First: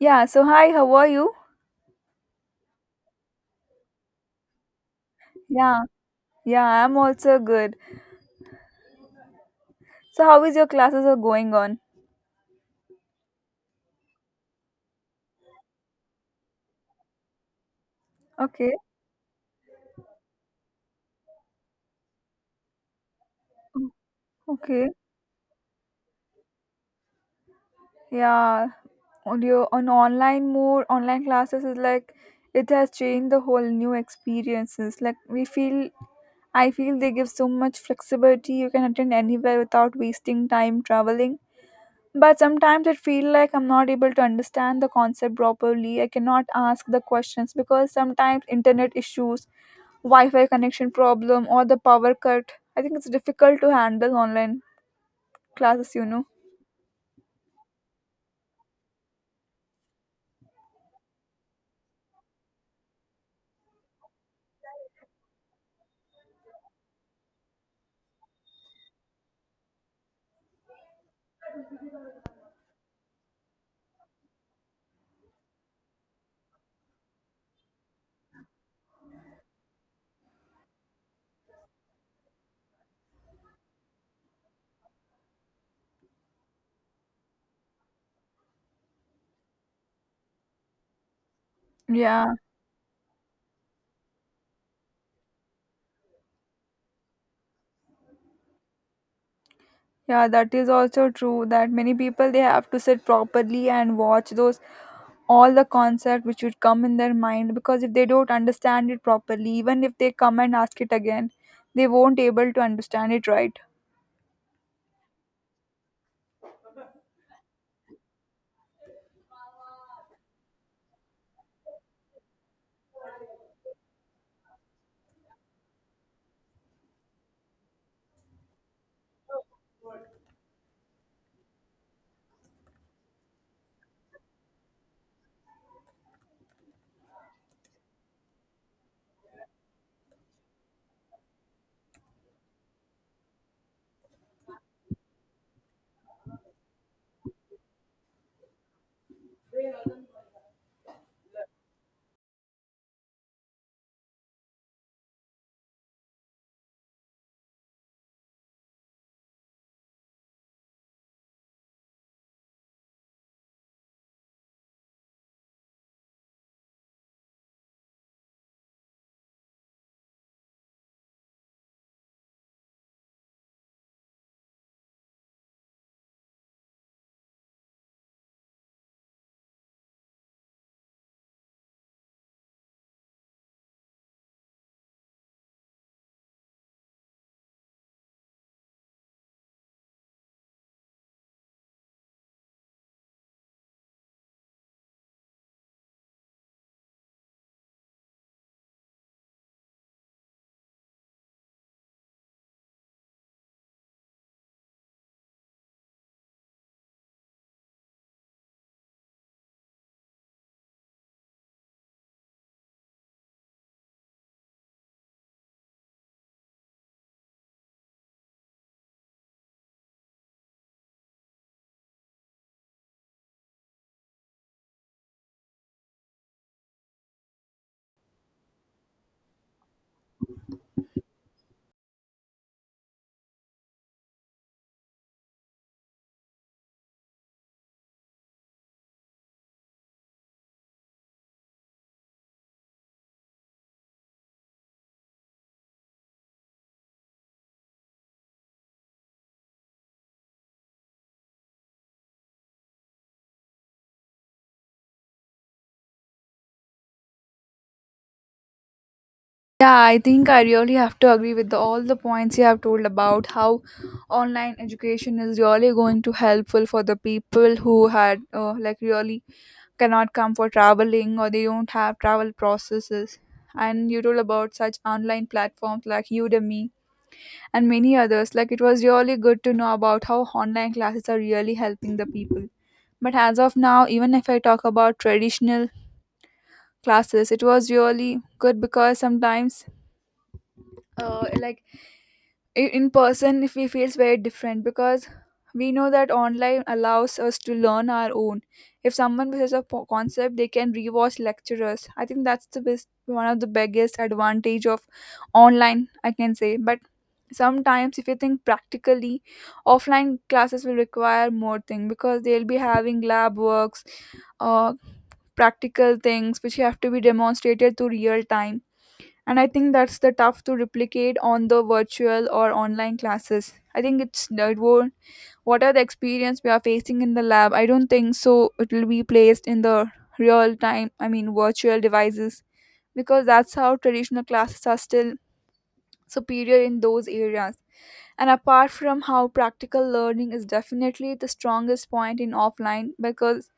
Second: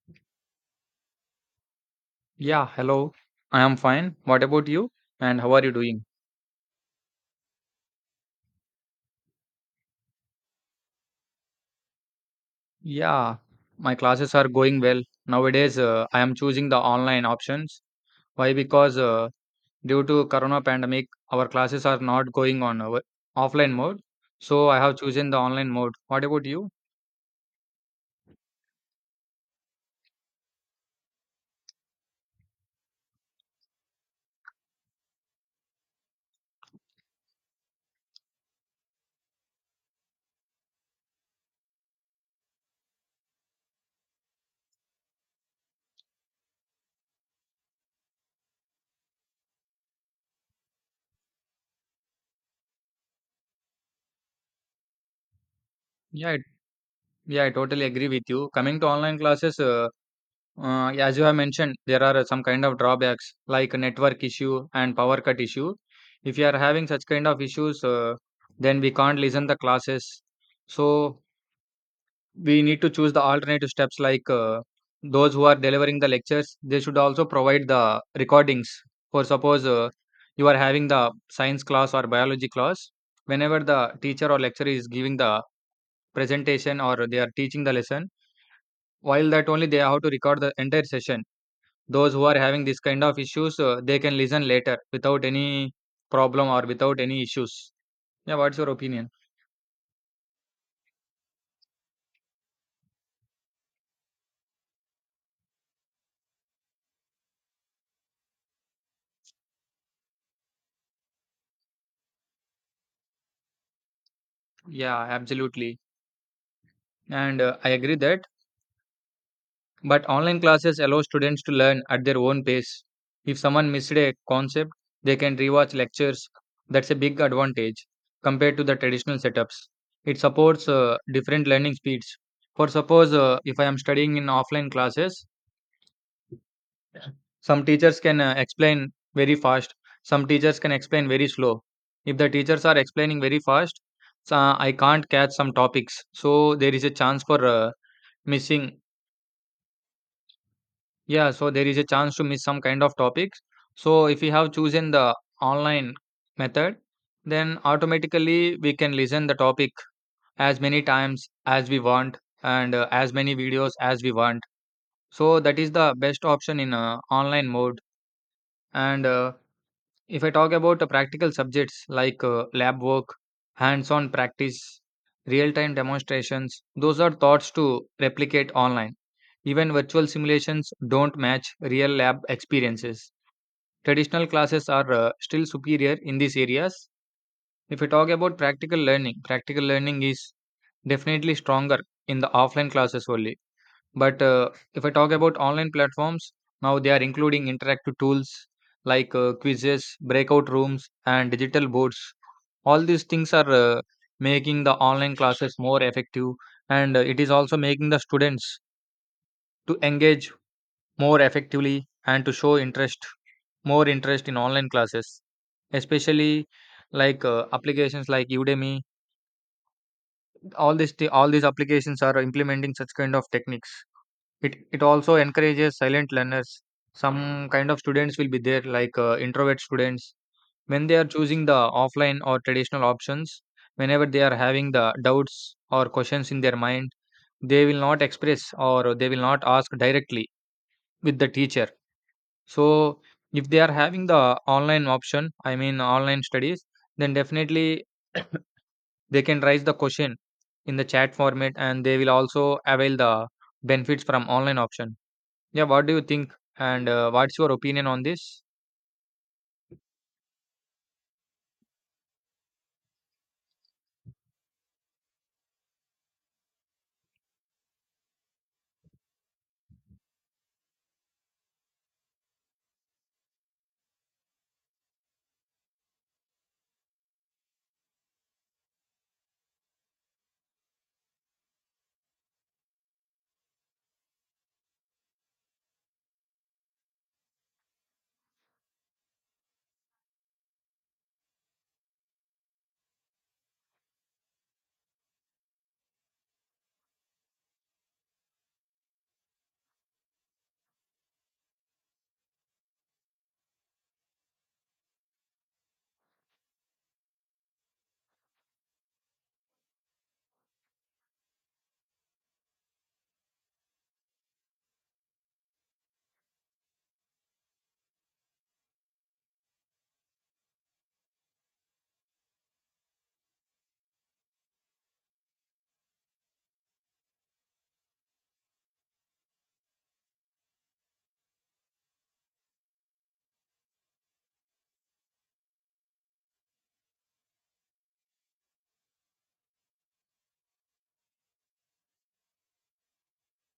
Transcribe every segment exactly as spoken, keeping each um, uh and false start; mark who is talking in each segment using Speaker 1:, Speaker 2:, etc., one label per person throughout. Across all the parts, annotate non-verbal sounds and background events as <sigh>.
Speaker 1: Yeah, so hi, how are you?
Speaker 2: Yeah, hello. I am fine. What about you? And how are you
Speaker 1: Yeah,
Speaker 2: doing?
Speaker 1: yeah, I'm also good. So how is your classes are going on?
Speaker 2: Yeah, my classes are going well. Nowadays, uh, I am choosing the online options. Why?
Speaker 1: Okay.
Speaker 2: Because uh, Due to corona pandemic, our classes are not going on our offline
Speaker 1: Mm.
Speaker 2: mode. So I
Speaker 1: Okay.
Speaker 2: have chosen the online mode. What about you?
Speaker 1: Yeah, on your on online mode, online classes is like it has changed the whole new experiences. Like we feel I feel they give so much flexibility. You can attend anywhere without wasting time traveling. But sometimes it feel like I'm not able to understand the concept properly. I cannot ask the questions because sometimes internet issues, Wi-Fi connection problem, or the power cut. I think it's difficult to handle online classes. You know.
Speaker 2: Yeah, it, yeah, I totally agree with you. Coming to online classes, uh, Uh, yeah, as you have mentioned, there are uh, some kind of drawbacks like a network issue and power cut issue. If you are having such kind of issues, uh, then we can't listen the classes. So we need to choose the alternative steps like uh, those who are delivering the lectures, they should also provide the recordings. For suppose uh, you are having the science class or biology class, whenever the teacher or lecturer is giving the presentation or they are teaching the lesson, while that only they have to record the entire session. Those who
Speaker 1: Yeah,
Speaker 2: are having this kind of issues uh, they can listen later without any problem or without any issues. Yeah, what's your opinion?
Speaker 1: yeah, that is also true that many people they have to sit properly and watch those all the concept which would come in their mind because if they don't understand it properly, even if they come and ask it again, they won't able to understand it, right.
Speaker 2: Yeah, absolutely. And uh, I agree that, but online classes allow students to learn at their own pace. If someone missed a concept, they can rewatch lectures. That's a big advantage compared to the traditional setups. It supports uh, different learning speeds. For suppose, uh, if I am studying in offline classes, some teachers can uh, explain very fast, some teachers can explain very slow. If the teachers are explaining very fast, so uh, I can't catch some topics. So there is a chance for uh, missing. Yeah, so there is a chance to miss some kind of topics. So if we have chosen the online method, then automatically we can listen the topic as many times as we want and uh, as many videos as we want. So that is the best option in uh, online mode. And uh, if I talk about uh, practical subjects like uh, lab work, hands on practice, real time demonstrations, those are thoughts to replicate online. Even virtual simulations don't match real lab experiences. Traditional classes are uh, still superior in these areas. If we talk about practical learning, practical learning is definitely stronger in the offline classes only. But uh, if I talk about online platforms, now they are including interactive tools like uh, quizzes, breakout rooms, and digital boards. All these things are uh, making the online classes more effective, and uh, it is also making the students to engage more effectively and to show interest, more interest in online classes, especially like uh, applications like Udemy. All these thi- all these applications are implementing such kind of techniques. It it also encourages silent learners. Some kind of students will be there, like uh, introvert students. When they are choosing the offline or traditional options, whenever they are having the doubts or questions in their mind, they will not express or they will not ask directly with the teacher. So if they are having the online option, I mean online studies, then definitely they can raise the question in the chat format and they will also avail the benefits from online option. Yeah, what do you think? And uh, what's your opinion on this?
Speaker 1: Yeah, I think I really have to agree with the, all the points you have told about how online education is really going to helpful for the people who had uh, like really cannot come for traveling or they don't have travel processes. And you told about such online platforms like Udemy and many others. Like it was really good to know about how online classes are really helping the people. But as of now, even if I talk about traditional classes, it was really good because sometimes, uh, like i- in person if we feels very different because we know that online allows us to learn our own. If someone misses a po- concept they can rewatch lecturers. I think that's the best, one of the biggest advantage of online, I can say. But sometimes if you think practically, offline classes will require more thing because they'll be having lab works, uh, practical things which have to be demonstrated to real time. And I think that's the tough to replicate on the virtual or online classes. I think it's uh, it won't, what are the experience we are facing in the lab, I don't think so it will be placed in the real time, I mean virtual devices, because that's how traditional classes are still superior in those areas. And apart from how practical learning is definitely the strongest point in offline because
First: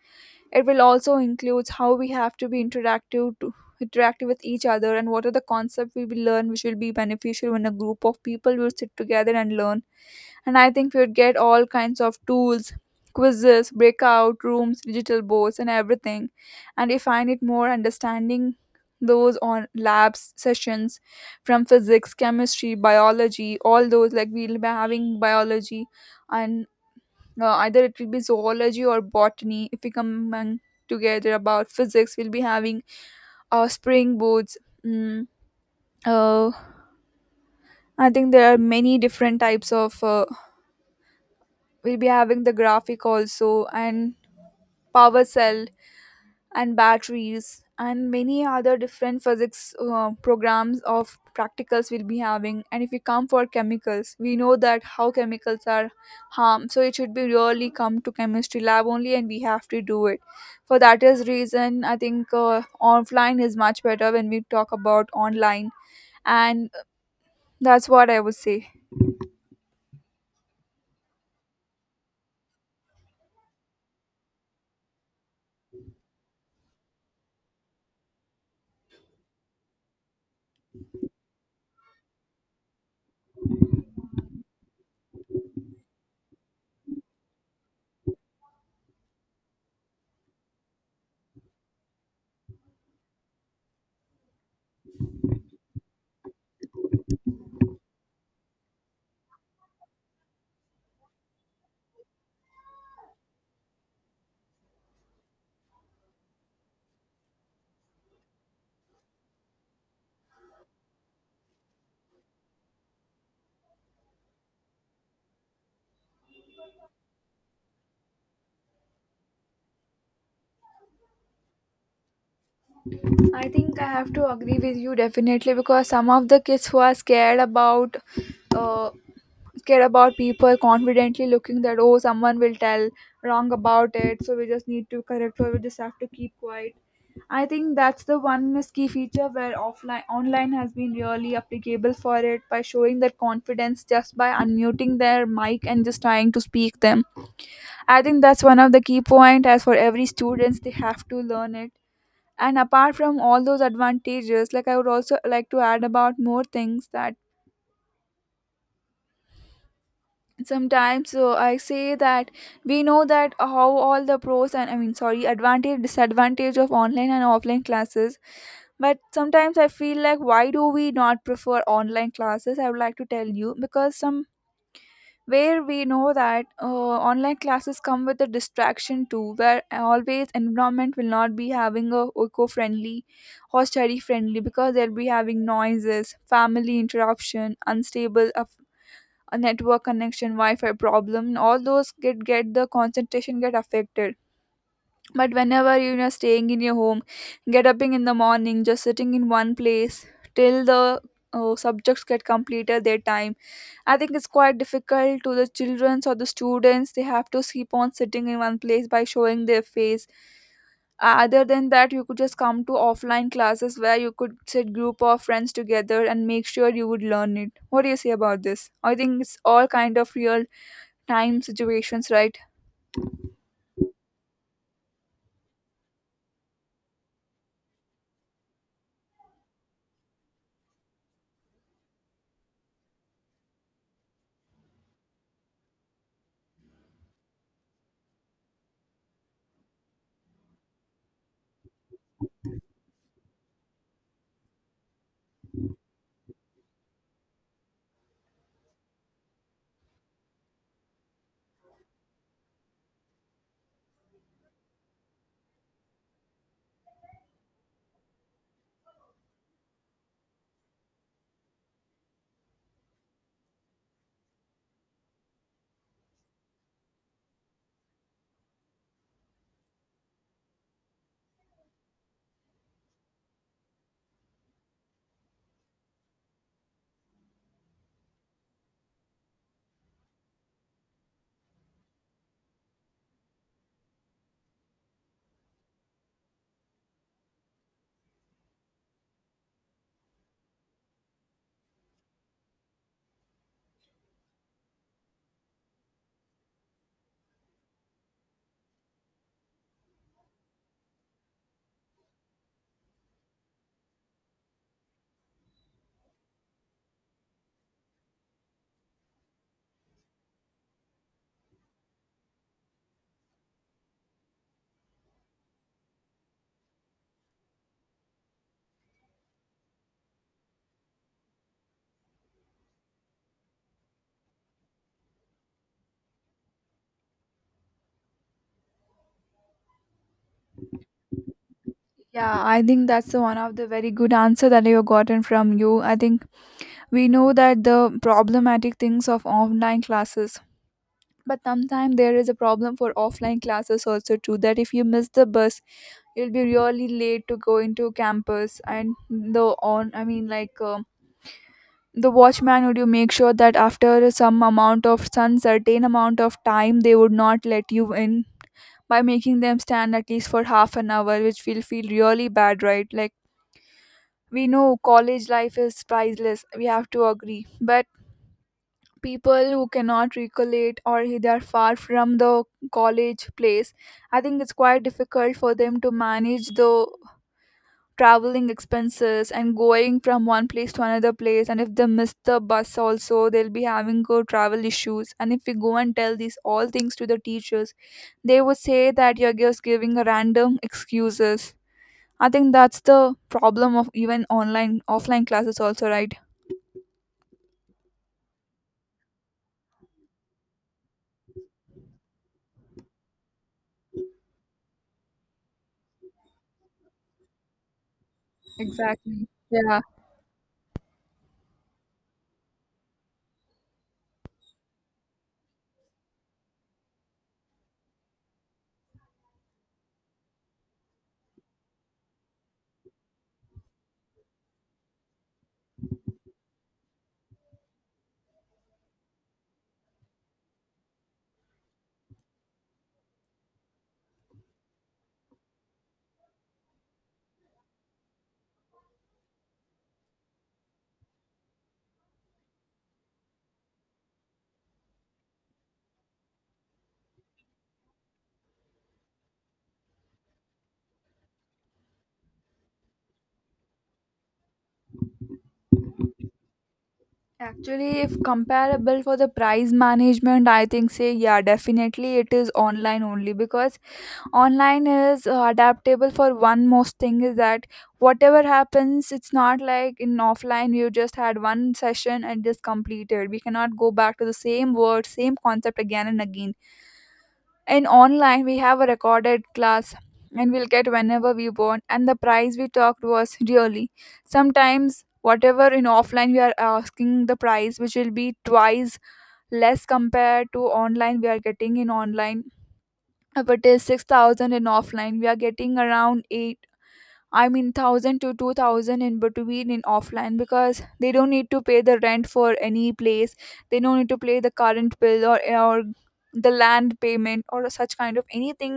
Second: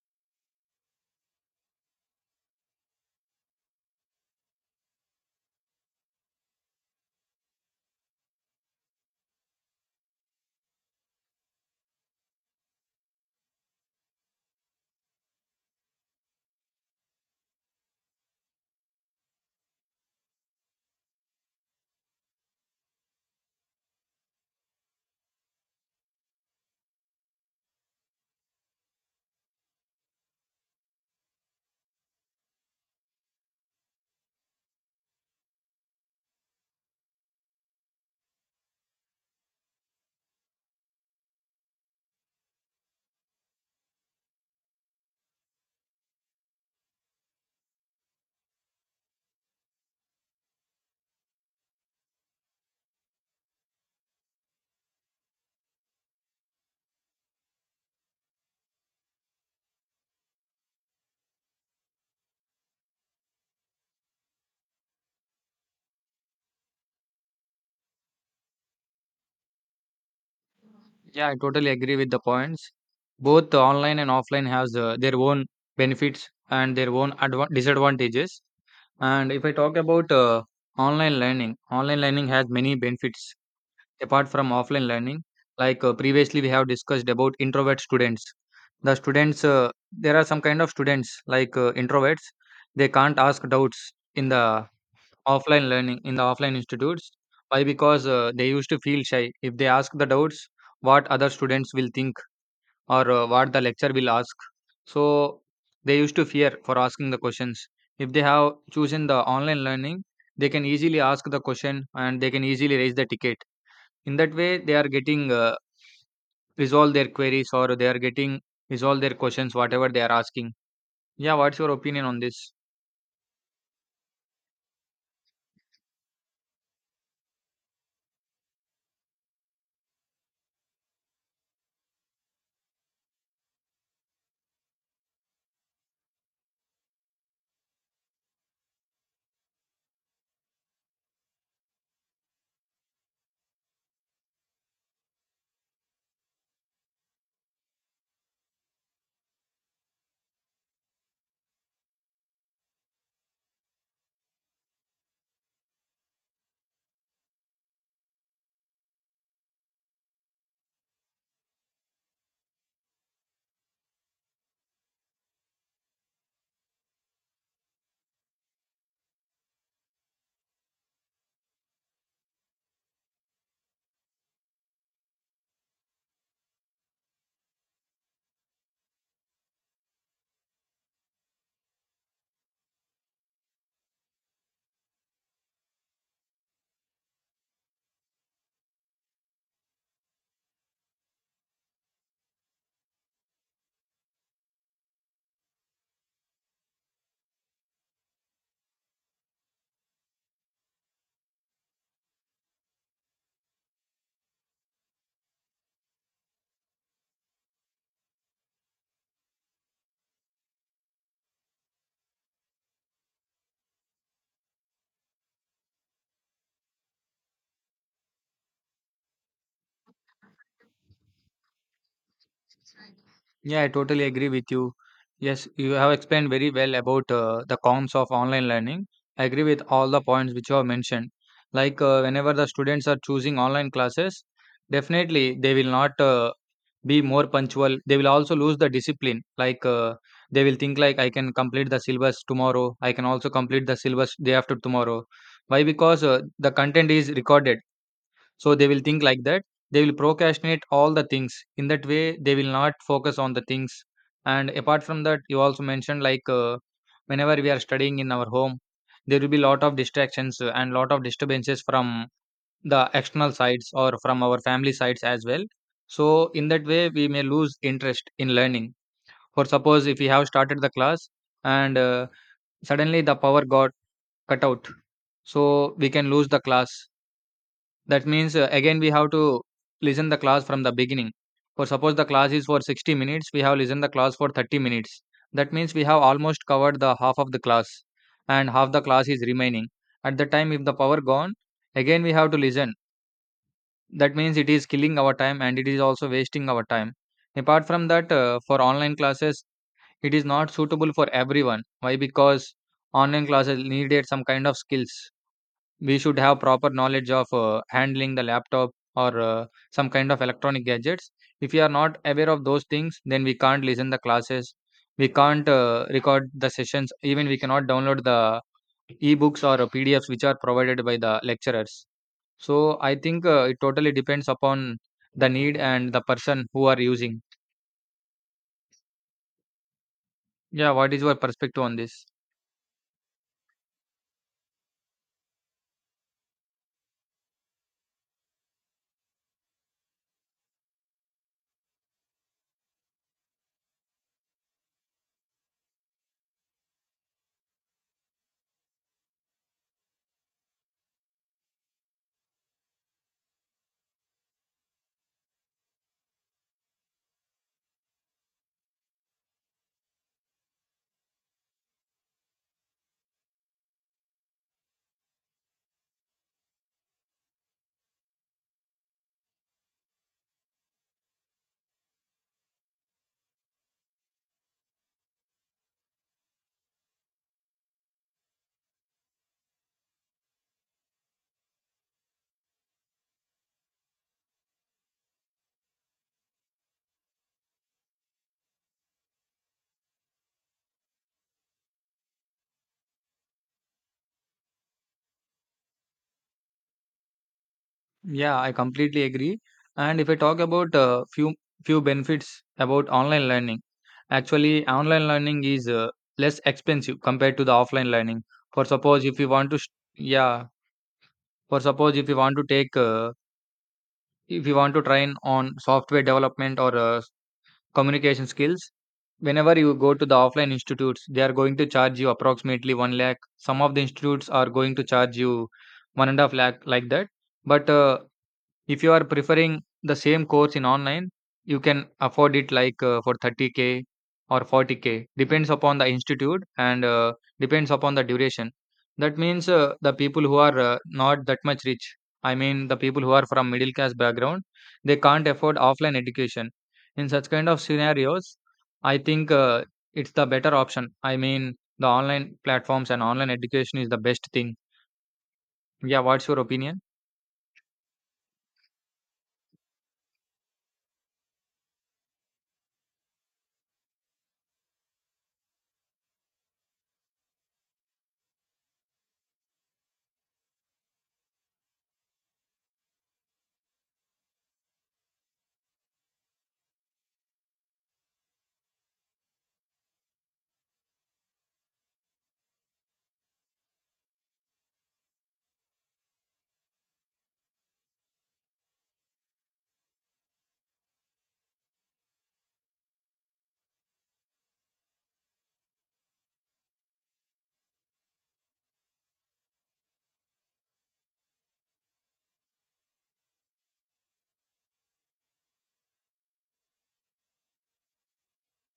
Speaker 1: it will also include how we have to be interactive to interactive with each other and what are the concepts we will learn which will be beneficial when a group of people will sit together and learn. And I think we'd get all kinds of tools, quizzes, breakout rooms, digital boards, and everything. And if I need more understanding, those on labs sessions from physics, chemistry, biology, all those, like we'll be having biology and uh, either it will be zoology or botany. If we come and together about physics, we'll be having uh, spring boards, mm, uh, I think there are many different types of uh, we'll be having the graphic also, and power cell and batteries and many other different physics uh, programs of practicals we'll be having. And if you come for chemicals, we know that how chemicals are harm, so it should be really come to chemistry lab only and we have to do it. For that is reason, I think uh, offline is much better when we talk about online. And that's what I would say.
Speaker 2: Yeah, I totally agree with the points. Both the online and offline has uh, their own benefits and their own adva- disadvantages. And if I talk about uh, online learning, online learning has many benefits apart from offline learning. Like uh, previously, we have discussed about introvert students. The students, uh, there are some kind of students like uh, introverts. They can't ask doubts in the offline learning, in the offline institutes. Why? Because uh, they used to feel shy. If they ask the doubts, what other students will think or uh, what the lecture will ask. So they used to fear for asking the questions. If they have chosen the online learning, they can easily ask the question and they can easily raise the ticket. In that way, they are getting uh, resolve their queries or they are getting resolve their questions, whatever they are asking. Yeah, what's your opinion on this?
Speaker 1: I think I have to agree with you definitely because some of the kids who are scared about uh, scared about people confidently looking that, oh, someone will tell wrong about it, so we just need to correct or we just have to keep quiet. I think that's the one key feature where offline online has been really applicable for it, by showing that confidence just by unmuting their mic and just trying to speak them. I think that's one of the key point as for every students they have to learn it. And apart from all those advantages, like I would also like to add about more things, that sometimes, so I say that we know that how all the pros and, I mean sorry, advantage disadvantage of online and offline classes. But sometimes I feel like, why do we not prefer online classes? I would like to tell you, because some where we know that uh, online classes come with a distraction too, where always environment will not be having a eco-friendly or study friendly, because they'll be having noises, family interruption, unstable a network connection, Wi-Fi problem, all those get get the concentration get affected. But whenever you are staying in your home, get up in the morning, just sitting in one place till the uh, subjects get completed their time, I think it's quite difficult to the childrens or the students. They have to keep on sitting in one place by showing their face. Uh, other than that, you could just come to offline classes where you could sit group of friends together and make sure you would learn it. What do you say about this? I think it's all kind of real time situations, right?
Speaker 2: Yeah, I totally agree with you. Yes, you have explained very well about uh, the cons of online learning. I agree with all the points which you have mentioned. Like uh, whenever the students are choosing online classes, definitely they will not uh, be more punctual. They will also lose the discipline. Like uh, they will think like I can complete the syllabus tomorrow. I can also complete the syllabus day after tomorrow. Why? Because uh, the content is recorded, so they will think like that. They will procrastinate all the things. In that way, they will not focus on the things. And apart from that, you also mentioned like uh, whenever we are studying in our home, there will be lot of distractions uh, and lot of disturbances from the external sides or from our family sides as well. So in that way, we may lose interest in learning. For suppose, if we have started the class and uh, suddenly the power got cut out, so we can lose the class. That means uh, again we have to listen the class from the beginning. For suppose the class is for sixty minutes, we have listened the class for thirty minutes. That means we have almost covered the half of the class and half the class is remaining. At the time if the power gone, again we have to listen. That means it is killing our time and it is also wasting our time. Apart from that, uh, for online classes, it is not suitable for everyone. Why? Because online classes needed some kind of skills. We should have proper knowledge of uh, handling the laptop or uh, some kind of electronic gadgets. If we are not aware of those things, then we can't listen the classes. We can't uh, record the sessions. Even we cannot download the ebooks or pdfs which are provided by the lecturers. So I think uh, it totally depends upon the need and the person who are using. Yeah, what is your perspective on this?
Speaker 1: Yeah, I think that's the one of the very good answer that I've gotten from you. I think we know that the problematic things of online classes, but sometimes there is a problem for offline classes also too, that if you miss the bus, you'll be really late to go into campus, and the, on I mean like um the watchman would you make sure that after some amount of, some certain amount of time, they would not let you in, by making them stand at least for half an hour, which will feel really bad, right? Like, we know college life is priceless, we have to agree. But people who cannot recollect or they are far from the college place, I think it's quite difficult for them to manage the traveling expenses and going from one place to another place. And if they miss the bus also, they'll be having go travel issues. And if we go and tell these all things to the teachers, they would say that you're just giving a random excuses. I think that's the problem of even online offline classes also, right?
Speaker 2: Yeah, I completely agree. And if I talk about uh, few few benefits about online learning, actually online learning is uh, less expensive compared to the offline learning. For suppose if
Speaker 1: Exactly.
Speaker 2: you want to, sh-
Speaker 1: Yeah.
Speaker 2: yeah, for suppose if you want to take, uh, if you want to train on software development or uh, communication skills, whenever you go to the offline institutes, they are going to charge you approximately one lakh. Some of the institutes are going to charge you one and a half lakh like that. But uh, if you are preferring the same course in online, you can afford it like uh, for thirty k or forty k, depends upon the institute and uh, depends upon the duration. That means uh, the people who are uh, not that much rich, I mean the people who are from middle class background, they can't afford offline education. In such kind of scenarios, I think uh, it's the better option. I mean the online platforms and online education is the best thing. Yeah, what's your opinion?
Speaker 1: Actually, if comparable for the price management, I think, say, yeah, definitely it is online only, because online is uh, adaptable for one. Most thing is that whatever happens, it's not like in offline you just had one session and just completed. We cannot go back to the same word, same concept again and again. In online we have a recorded class and we'll get whenever we want. And the price we talked was really, sometimes whatever in offline we are asking the price, which will be twice less compared to online. We are getting in online if it is six thousand, in offline we are getting around, I mean, one thousand to two thousand in between in offline, because they don't need to pay the rent for any place. They don't need to pay the current bill, or or the land payment or such kind of anything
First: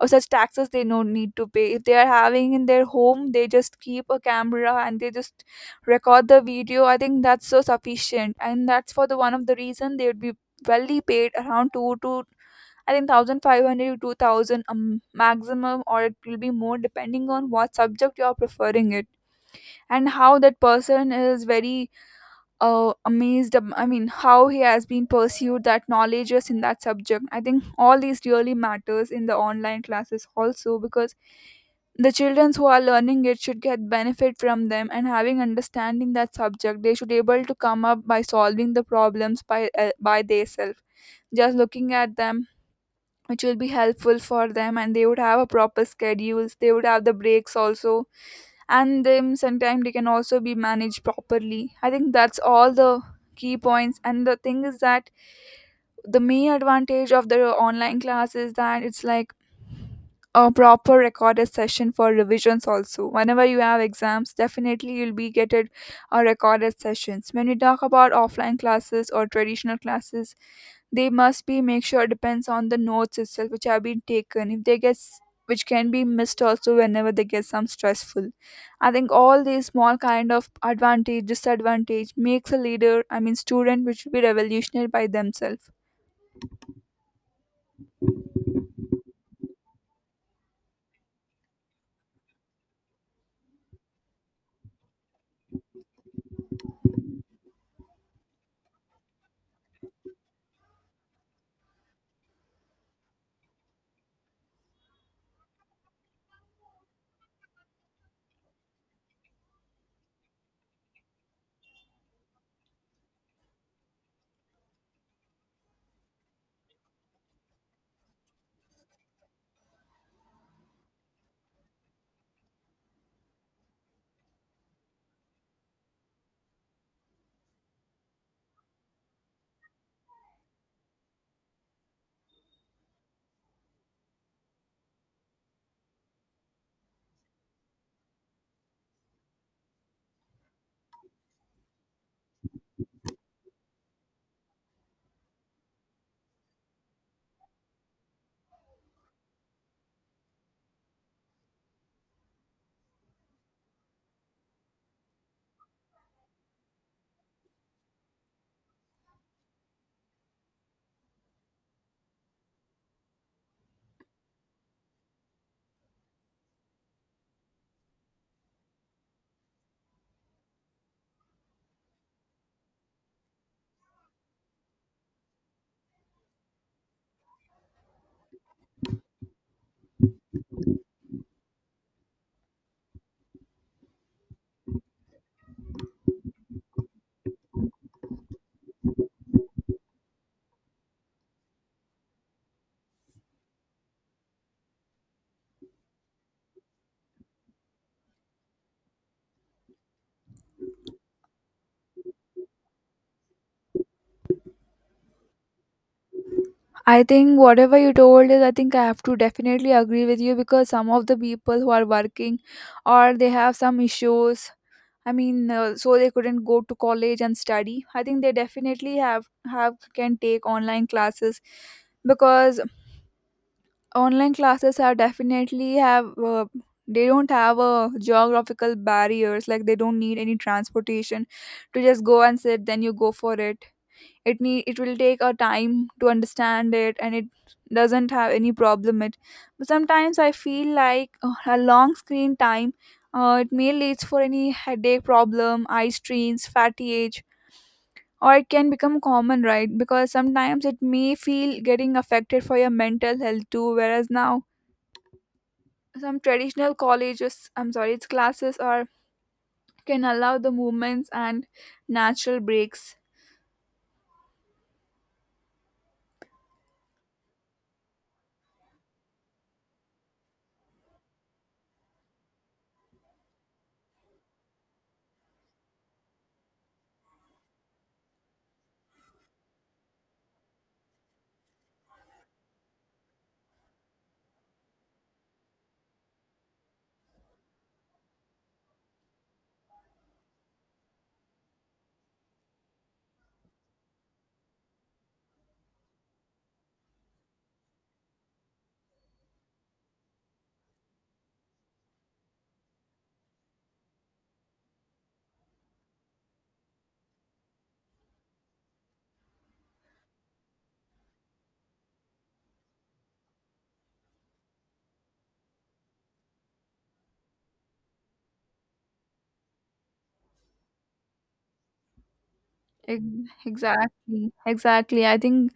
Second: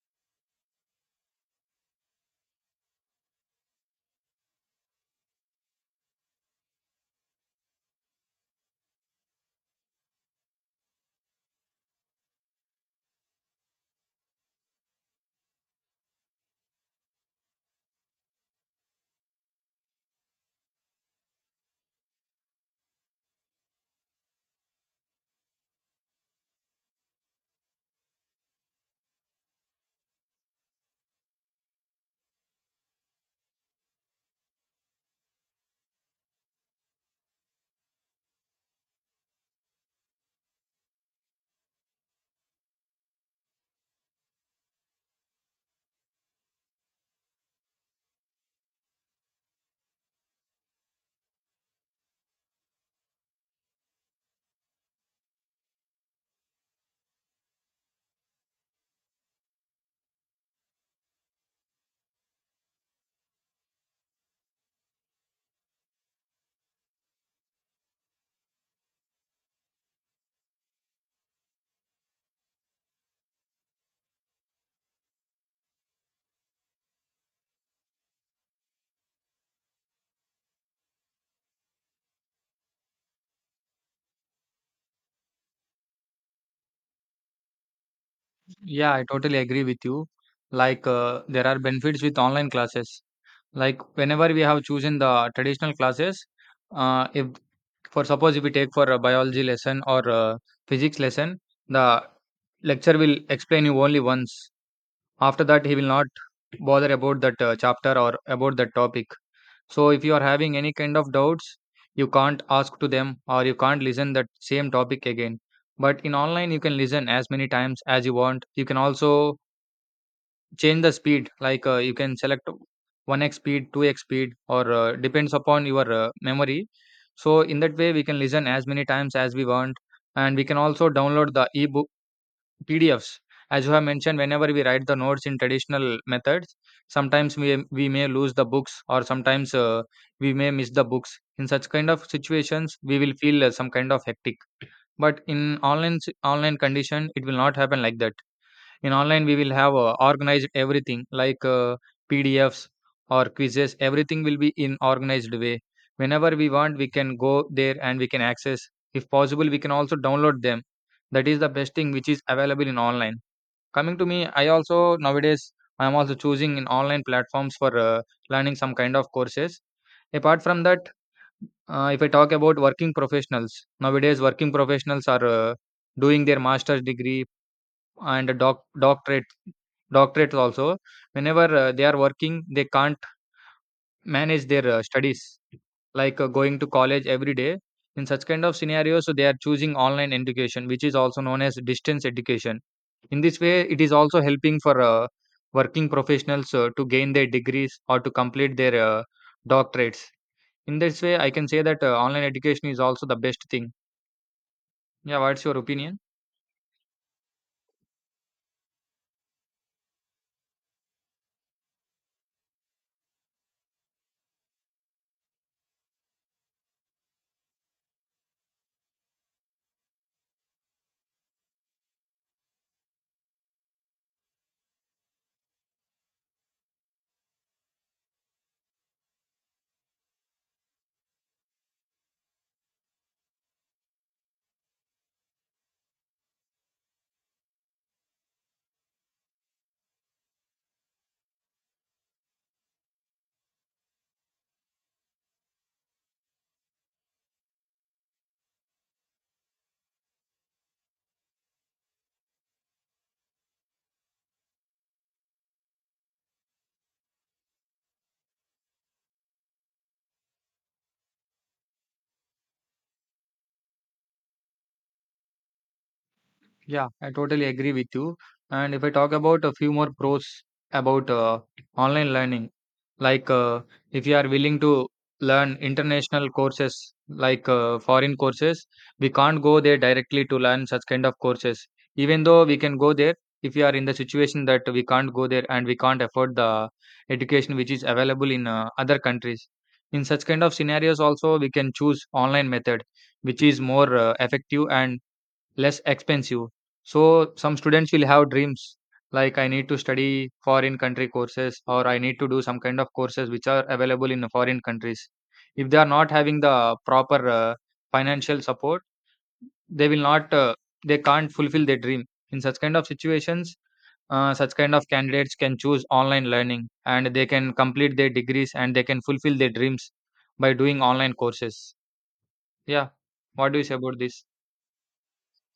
Speaker 1: or such taxes, they don't need to pay. If they are having in their home, they just keep a camera and they just record the video. I think that's so sufficient, and that's for the one of the reason they would be well paid around two to, I think, one thousand five hundred to two thousand, um, maximum, or it will be more depending on what subject you are preferring it and how that person is very uh, amazed. ab- I mean, how he has been pursued that knowledge is in that subject. I think all these really matters in the online classes also, because the children who are learning it should get benefit from them and having understanding that subject, they should able to come up by solving the problems by uh, by themselves, just looking at them, which will be helpful for them. And they would have a proper schedules, they would have the breaks also, and then sometimes they can also be managed properly. I think that's all the key points. And the thing is that the main advantage of the online class is that it's like a proper recorded session for revisions also. Whenever you have exams, definitely you'll be getting a recorded sessions. When we talk about offline classes or traditional classes, they must be make sure depends on the notes itself which have been taken. If they get s- which can be missed also whenever they get some stressful. I think all these small kind of advantage disadvantage makes a leader, I mean student, which will be revolutionary by themselves.
Speaker 2: Yeah, I totally agree with you. Like, uh, there are benefits with online classes. Like, whenever we have chosen the traditional classes, uh, if for suppose if we take for a biology lesson or a physics lesson, the lecture will explain you only once. After that, he will not bother about that uh, chapter or about that topic. So, if you are having any kind of doubts, you can't ask to them or you can't listen that same topic again. But in online, you can listen as many times as you want. You can also change the speed, like uh, you can select one x speed, two x speed, or uh, depends upon your uh, memory. So in that way, we can listen as many times as we want, and we can also download the ebook pdfs. As you have mentioned, whenever we write the notes in traditional methods, sometimes we we may lose the books, or sometimes uh, we may miss the books. In such kind of situations, we will feel uh, some kind of hectic. But in online, s- online condition, it will not happen like that. In online, we will have uh, organized everything, like uh, pdfs or quizzes. Everything will be in organized way. Whenever we want, we can go there and we can access. If possible, we can also download them. That is the best thing which is available in online. Coming to me, I also nowadays, I am also choosing in online platforms for uh, learning some kind of courses. Apart from that, uh, if I talk about working professionals, nowadays working professionals are uh, doing their master's degree and doc doctorate, doctorates also. Whenever uh, they are working, they can't manage their uh, studies, like uh, going to college every day. In such kind of scenarios, so they are choosing online education, which is also known as distance education. In this way, it is also helping for uh, working professionals uh, to gain their degrees or to complete their uh, doctorates. In this way, I can say that uh, online education is also the best thing. Yeah, what's your opinion?
Speaker 1: I think whatever you told is, I think I have to definitely agree with you because some of the people who are working or they have some issues, I mean, uh, so they couldn't go to college and study. I think they definitely have have can take online classes because online classes are definitely have uh, they don't have a geographical barriers, like they don't need any transportation to just go and sit then you go for it. It need it will take a time to understand it, and it doesn't have any problem it. But sometimes I feel like uh, a long screen time uh, it may leads for any headache problem, eye strains, fatigue, or it can become common, right? Because sometimes it may feel getting affected for your mental health too, whereas now some traditional colleges, I'm sorry, it's classes, or can allow the movements and natural breaks.
Speaker 2: Yeah, I totally agree with you. And if I talk about a few more pros about uh, online learning, like uh, if you are willing to learn international courses, like uh, foreign courses, we can't go there directly to learn such kind of courses. Even though we can go there, if we are in the situation that we can't go there and we can't afford the education which is available in uh, other countries. In such kind of scenarios, also we can choose online method, which is more uh, effective and less expensive. So some students will have dreams like, I need to study foreign country courses, or I need to do some kind of courses which are available in foreign countries. If they are not having the proper uh, financial support, they will not uh, they can't fulfill their dream. In such kind of situations, uh, such kind of candidates can choose online learning, and they can complete their degrees and they can fulfill their dreams by doing online courses. Yeah.
Speaker 1: Ex-
Speaker 2: What do you say about this?
Speaker 1: exactly exactly I think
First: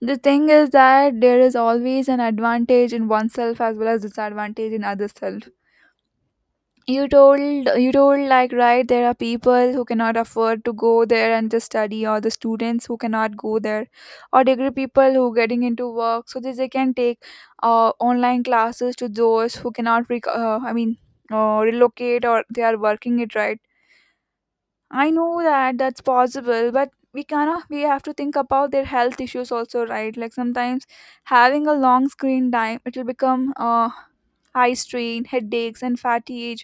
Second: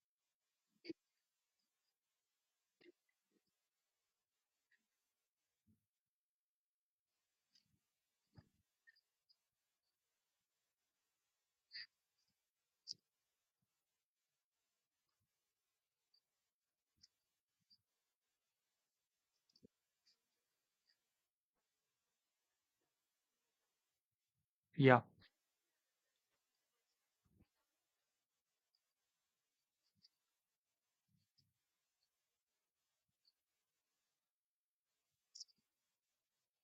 Speaker 1: the thing is that there is always an advantage in oneself as well as disadvantage in other self. You told you told like right there are people who cannot afford to go there and just study, or the students who cannot go there, or degree people who getting into work so that they can take uh, online classes, to those who cannot rec- uh, I mean uh, relocate, or they are working it, right?
Speaker 2: Yeah.
Speaker 1: I know that that's possible, but we cannot. We have to think about their health issues also, right? Like sometimes having a long screen time, it will become uh, eye strain, headaches, and fatigue,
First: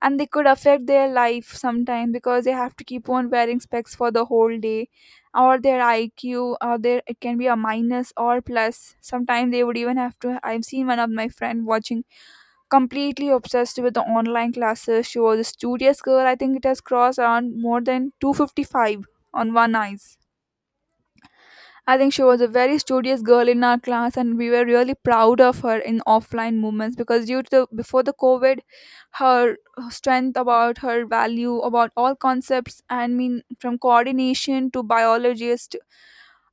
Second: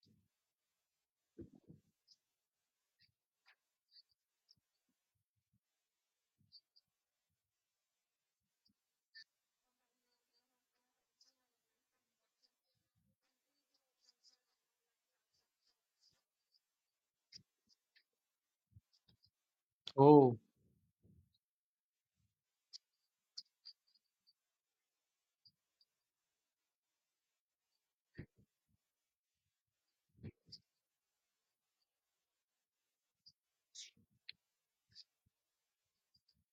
Speaker 1: and they could affect their life sometime because they have to keep on wearing specs for the whole day, or their I Q, or their it can be a minus or plus. Sometimes they would even have to. I've seen one of my friend watching, completely obsessed with the online classes. She was a studious girl. I think it has crossed around more than two fifty-five on one eyes.
Speaker 2: Oh.
Speaker 1: I think she was a very studious girl in our class, and we were really proud of her in offline movements because due to the, before the COVID, her strength about her value about all concepts and mean from coordination to biologist,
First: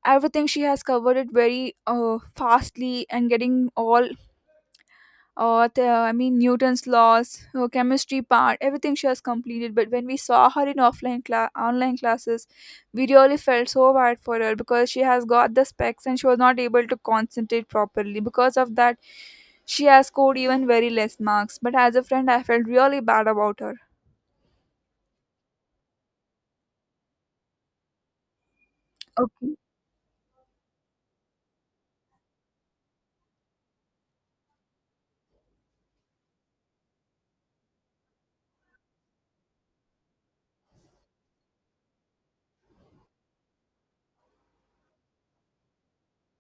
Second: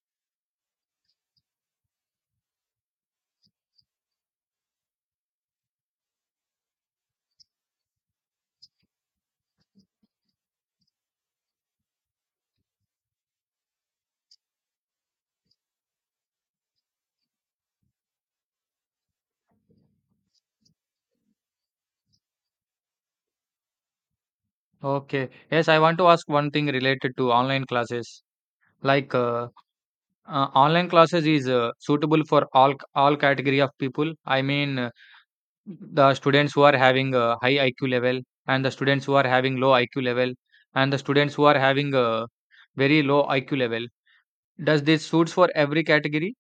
Speaker 1: everything she has covered it very uh, fastly and getting all or the, I mean Newton's laws, her chemistry part, everything she has completed. But when we saw her in offline class, online classes, we really felt so bad for her because she has got the specs and she was not able to concentrate properly. Because of that, she has scored even very less marks. But as a friend, I felt really bad about her.
Speaker 2: Okay. Yes, I want to ask one thing related to online classes. Like uh,
Speaker 1: Okay.
Speaker 2: uh, online classes is uh, suitable for all c- all category of people. I mean, uh, the students who are having a high I Q level, and the students who are having low I Q level, and the students who are having a very low I Q level. Does this suits for every category?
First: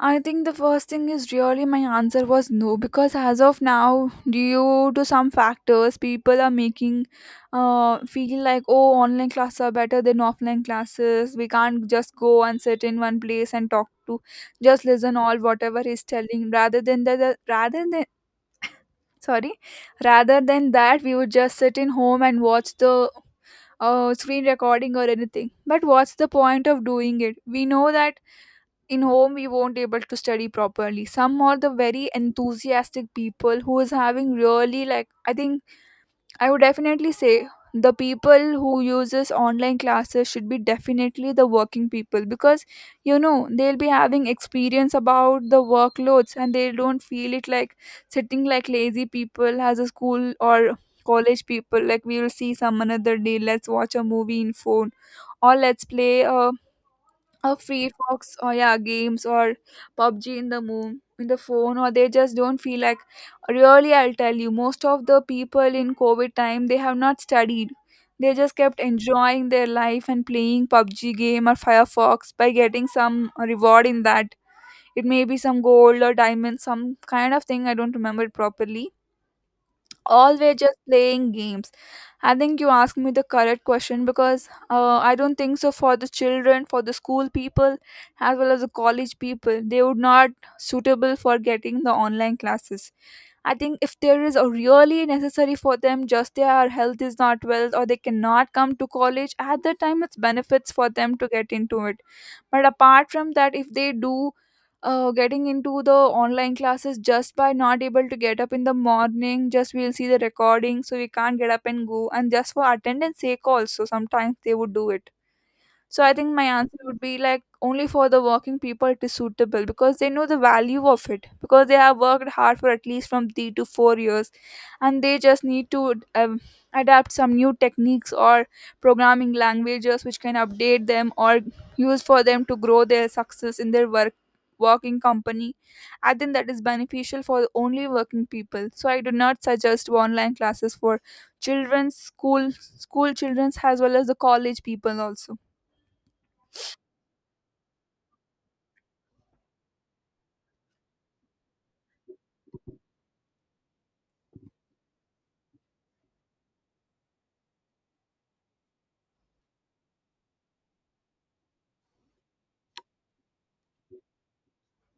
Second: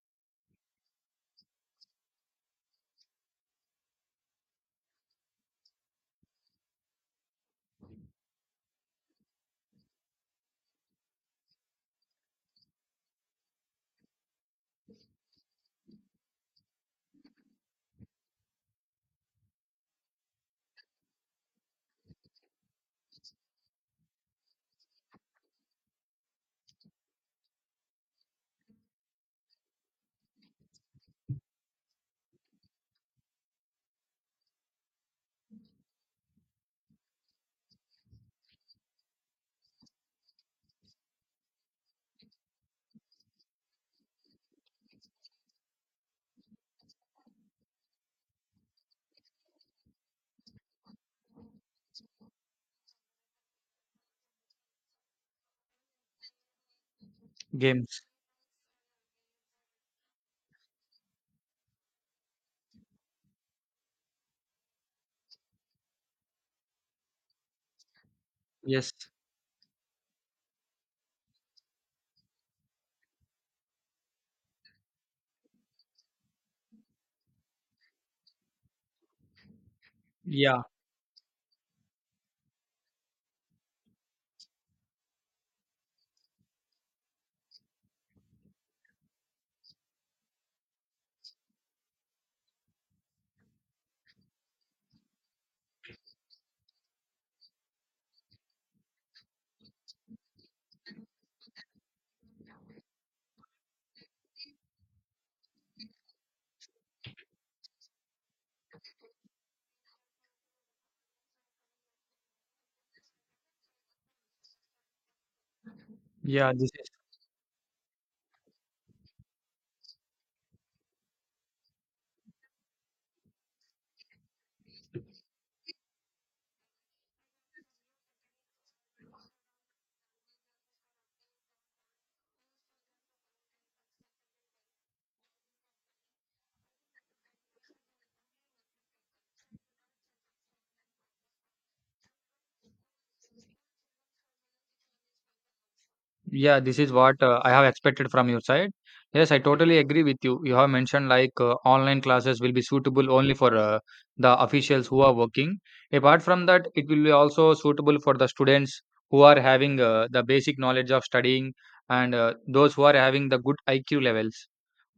Speaker 1: I think the first thing is really my answer was no because as of now, due to some factors, people are making uh, feel like, oh, online classes are better than offline classes. We can't just go and sit in one place and talk to just listen all whatever he's telling, rather than the, the rather than, sorry, rather than that we would just sit in home and watch the uh, screen recording or anything. But what's the point of doing it? We know that in home we won't able to study properly. Some are the very enthusiastic people who is having really, like, I think I would definitely say the people who uses online classes should be definitely the working people because, you know, they'll be having experience about the workloads and they don't feel it like sitting like lazy people as a school or college people. Like we will see some another day, let's watch a movie in phone, or let's play a, or Free
Speaker 2: Games.
Speaker 1: Fox, or yeah, games, or PUBG in the moon in the phone, or they just don't feel like, really, I'll tell you, most of the people in COVID time they have not studied. They just kept
Speaker 2: Yes.
Speaker 1: enjoying their life and playing PUBG game or Firefox by getting some reward in that. It may be some gold or diamond, some kind of thing, I don't remember it properly, always
Speaker 2: Yeah.
Speaker 1: just playing games. I think you asked me the correct question because uh, I don't think so for the children, for the school people, as well as the college people, they would not suitable for getting the online classes. I think if there is a really necessary for them, just their health is not well or they cannot come to college, at that time it's benefits for them to get into it. But apart from that, if they do uh, getting into the online classes just by not able to get up in the morning, just we'll see the recording so we can't get up and go and just for attendance sake also sometimes they would do it. So I think my
Speaker 2: Yeah. This
Speaker 1: answer
Speaker 2: is.
Speaker 1: would be like, only for the working people it is suitable because they know the value of it, because they have worked hard for at least from three to four years, and they just need to um, adapt some new techniques or programming languages which can update them or use for them to grow their success in their work, working company. I think that is beneficial for only working people, so I do not suggest online classes for children's school, school children's as well as the college people also.
Speaker 2: Yeah, this is what uh, I have expected from your side. Yes, I totally agree with you. You have mentioned like uh, online classes will be suitable only for uh, the officials who are working. Apart from that, it will be also suitable for the students who are having uh, the basic knowledge of studying and uh, those who are having the good I Q levels.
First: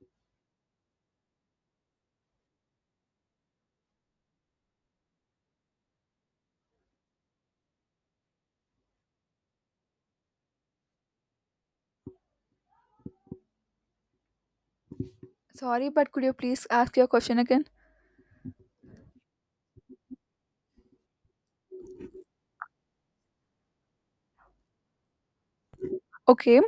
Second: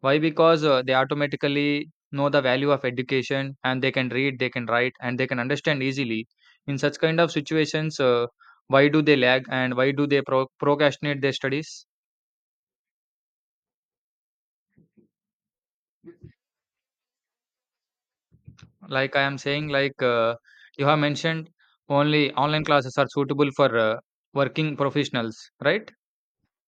Speaker 2: Why? Because uh, they automatically know the value of education, and they can read, they can write, and they can understand easily. In such kind of situations, uh, why do they lag and why do they pro- procrastinate their studies?
Speaker 1: Sorry, but could you please ask your question again?
Speaker 2: Like I am saying, like uh, you have mentioned only online classes are suitable for uh, working professionals, right?
Speaker 1: Okay,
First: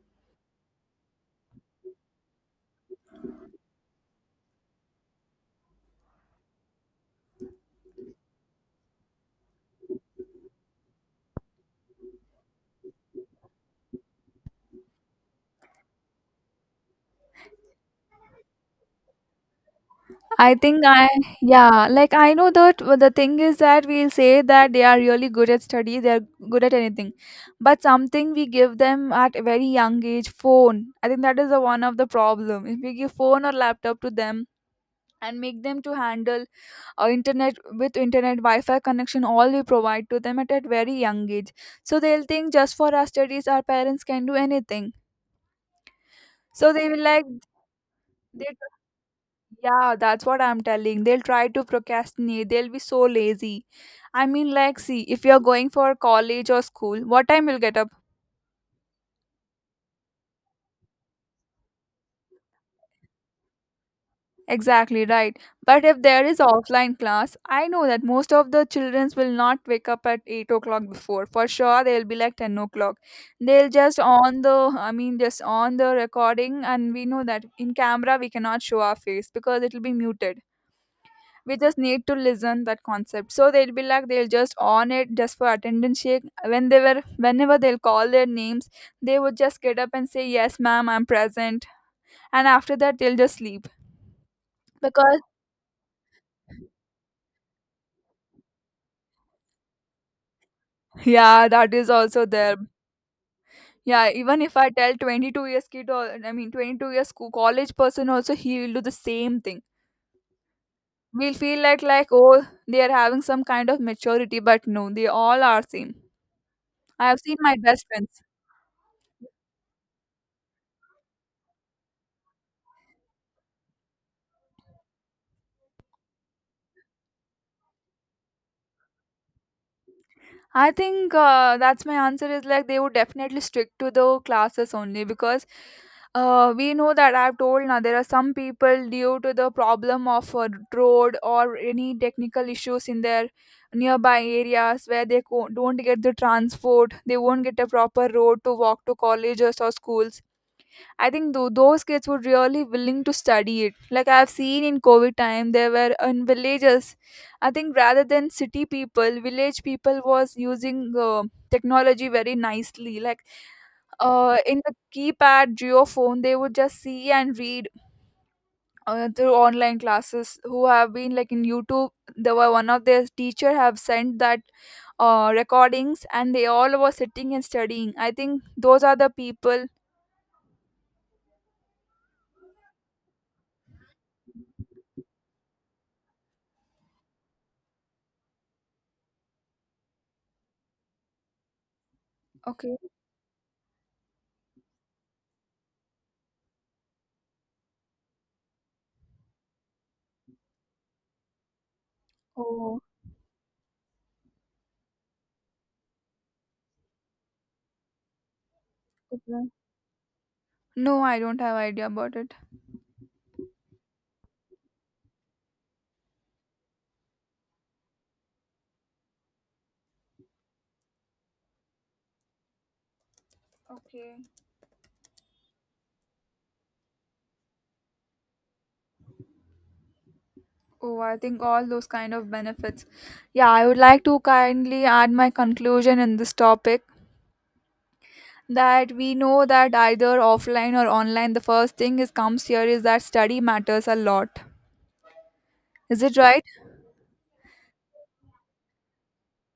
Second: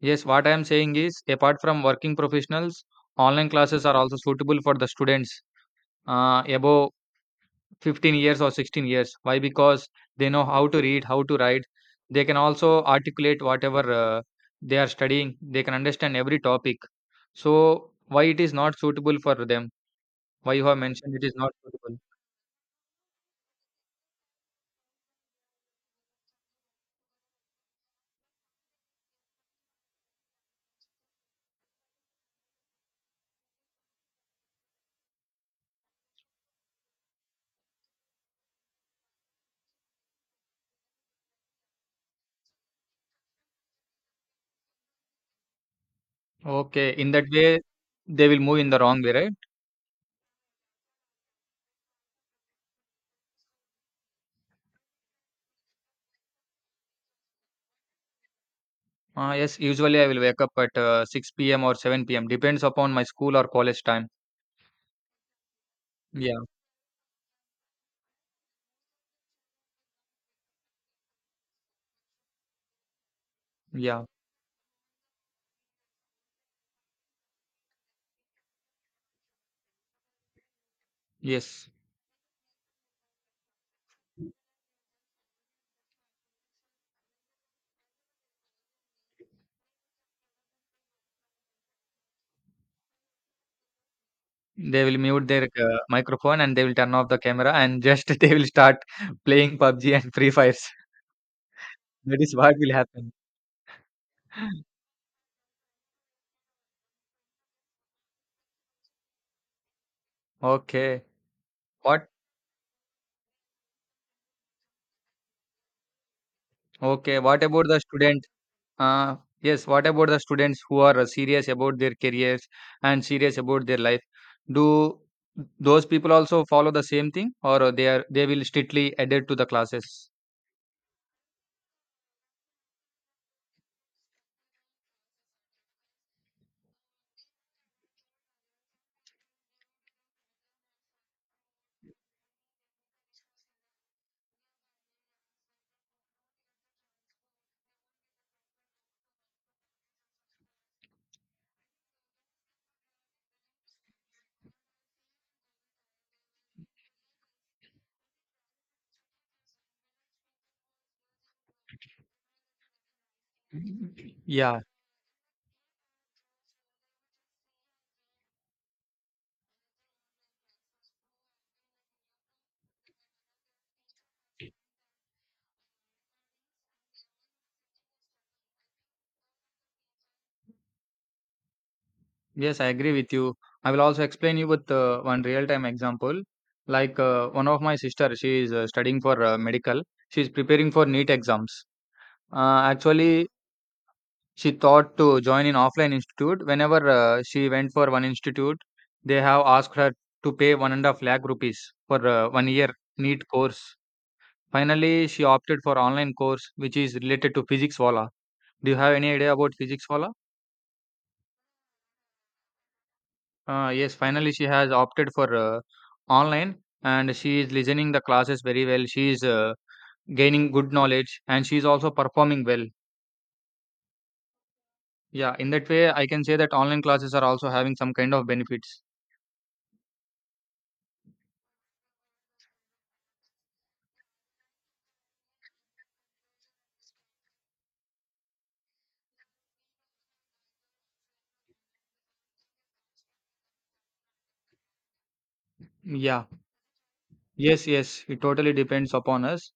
Speaker 2: Yes, what I am saying is, apart from working professionals, online classes are also suitable for the students uh, above fifteen years or sixteen years. Why? Because they know how to read, how to write. They can also articulate whatever uh, they are studying. They can understand every topic. So why it is not suitable for them? Why
Speaker 1: I
Speaker 2: you have
Speaker 1: think I,
Speaker 2: mentioned it is not
Speaker 1: yeah,
Speaker 2: suitable?
Speaker 1: like, I know that w- the thing is that we'll say that they are really good at study, they're good at anything, but something we give them at a very young age, phone. I think that is the one of the problem. If we give phone or laptop to them and make them to handle uh, internet with internet Wi-Fi connection, all we provide to them at a very young age, so they'll think just for our studies, our parents can do anything. So they
Speaker 2: Okay,
Speaker 1: will
Speaker 2: in that
Speaker 1: like
Speaker 2: way, they will
Speaker 1: they
Speaker 2: move in the wrong way, right?
Speaker 1: yeah, that's what I'm telling. They'll try to procrastinate. They'll be so lazy. I mean, like, see, if you're going for college or school, what time you'll get up?
Speaker 2: uh, yes, usually I will wake up at uh, six p m p.m or seven p m p.m, depends upon my school or college time.
Speaker 1: Exactly right. But if there is
Speaker 2: Yeah.
Speaker 1: offline class, I know that most of the childrens will not wake up at eight o'clock before. For sure, they'll be like ten o'clock. They'll just
Speaker 2: Yeah.
Speaker 1: on the, I mean, just on the recording, and we know that in camera we cannot show our face because it'll be muted. We
Speaker 2: Yes.
Speaker 1: just need to listen that concept, so they'll be like, they'll just on it just for attendance shake. when they were Whenever they'll call their names, they would just get up and say, yes ma'am, I'm present, and after that they'll just sleep
Speaker 2: They will
Speaker 1: because,
Speaker 2: mute their, uh, microphone and they will turn off the camera, and just <laughs> they will start playing PUBG and Free Fires.
Speaker 1: yeah, that
Speaker 2: <laughs>
Speaker 1: is
Speaker 2: That
Speaker 1: also
Speaker 2: is what
Speaker 1: there.
Speaker 2: will happen.
Speaker 1: Yeah, even if I tell twenty-two years kid, or I mean twenty-two years co- college person, also he will do the same thing.
Speaker 2: Okay.
Speaker 1: We'll feel like
Speaker 2: What?
Speaker 1: like oh, they are having some kind of maturity, but no, they all are same. I
Speaker 2: Okay.
Speaker 1: have seen
Speaker 2: What
Speaker 1: my
Speaker 2: about the
Speaker 1: best friends.
Speaker 2: student? Uh, yes. What about the students who are uh, serious about their careers and serious about their life? Do those people also follow the same thing, or uh, they are they will strictly adhere to the classes?
Speaker 1: I think uh, that's my answer is like, they would definitely stick to the classes only because uh, we know that I've told now there are some people due to the problem of uh, road or any technical issues in their nearby areas where they co- don't get the transport, they won't get a proper road to walk to colleges or schools. I think tho- those kids were really willing to study it. Like, I've seen in COVID time, there were in villages. I think rather than city people, village people was using uh, technology very nicely. Like uh,
Speaker 2: Yeah.
Speaker 1: in the keypad geophone, they would just see and read uh, through online classes. Who have been like in YouTube, there were one of their teacher have sent that uh, recordings, and they all were sitting and studying. I think those are the people.
Speaker 2: Yes, I agree with you. I will also explain you with uh, one real-time example. Like uh, one of my sister, she is uh, studying for uh, medical. She is preparing for NEET exams. Uh,
Speaker 1: Okay.
Speaker 2: actually, she thought to join in offline institute. Whenever uh, she went for one institute, they have asked her to pay one and a half lakh rupees for uh, one year
Speaker 1: Oh.
Speaker 2: NEET course. Finally, she opted for online course, which is related to physics wala. Do you have any idea about physics wala?
Speaker 1: No, I don't have idea about it.
Speaker 2: Uh, yes, finally she has opted for uh, online, and she is listening the classes very well. She is uh, gaining good knowledge and she is also performing well.
Speaker 1: Okay.
Speaker 2: Yeah, in that way, I can say that online classes are also having some kind of benefits.
Speaker 1: Oh, I think all those kind of benefits. Yeah, I would like to kindly add my conclusion in this topic that we know that either offline or online, the first thing is comes here is that study matters a lot. Is it
Speaker 2: Yeah,
Speaker 1: right?
Speaker 2: yes, yes, it totally depends upon us.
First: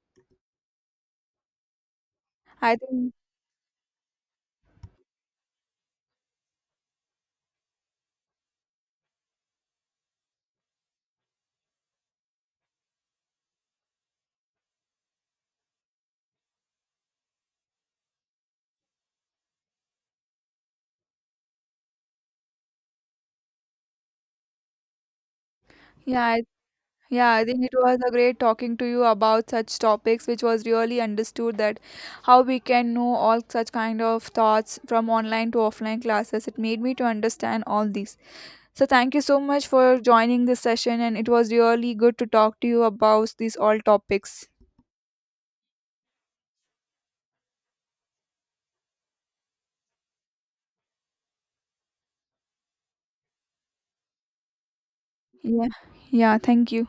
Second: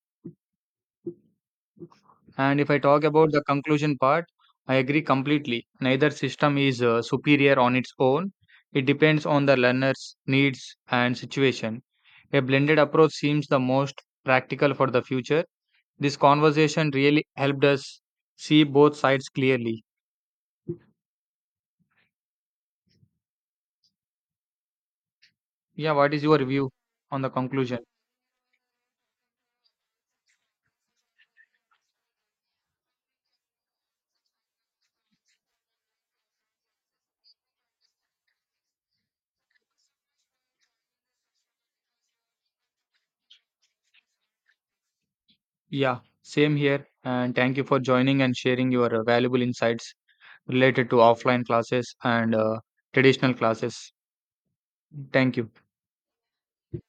Speaker 2: And if
Speaker 1: I
Speaker 2: I talk
Speaker 1: think,
Speaker 2: about the conclusion part, I agree completely. Neither system is uh, superior on its own. It depends on the learner's needs and situation. A blended approach seems the most practical for the future. This conversation really helped us see both sides clearly. Yeah, what is
Speaker 1: yeah, I,
Speaker 2: your view on the
Speaker 1: yeah, I think it
Speaker 2: conclusion?
Speaker 1: was a great talking to you about such topics, which was really understood that how we can know all such kind of thoughts from online to offline classes. It made me to understand all these. So, thank you so much for joining this session, and it was really good to talk to you about these all topics.
Speaker 2: Yeah, same here. And thank you for joining and sharing your uh, valuable insights related to offline classes and uh, traditional classes. Thank you.
Speaker 1: Yeah, yeah, thank you.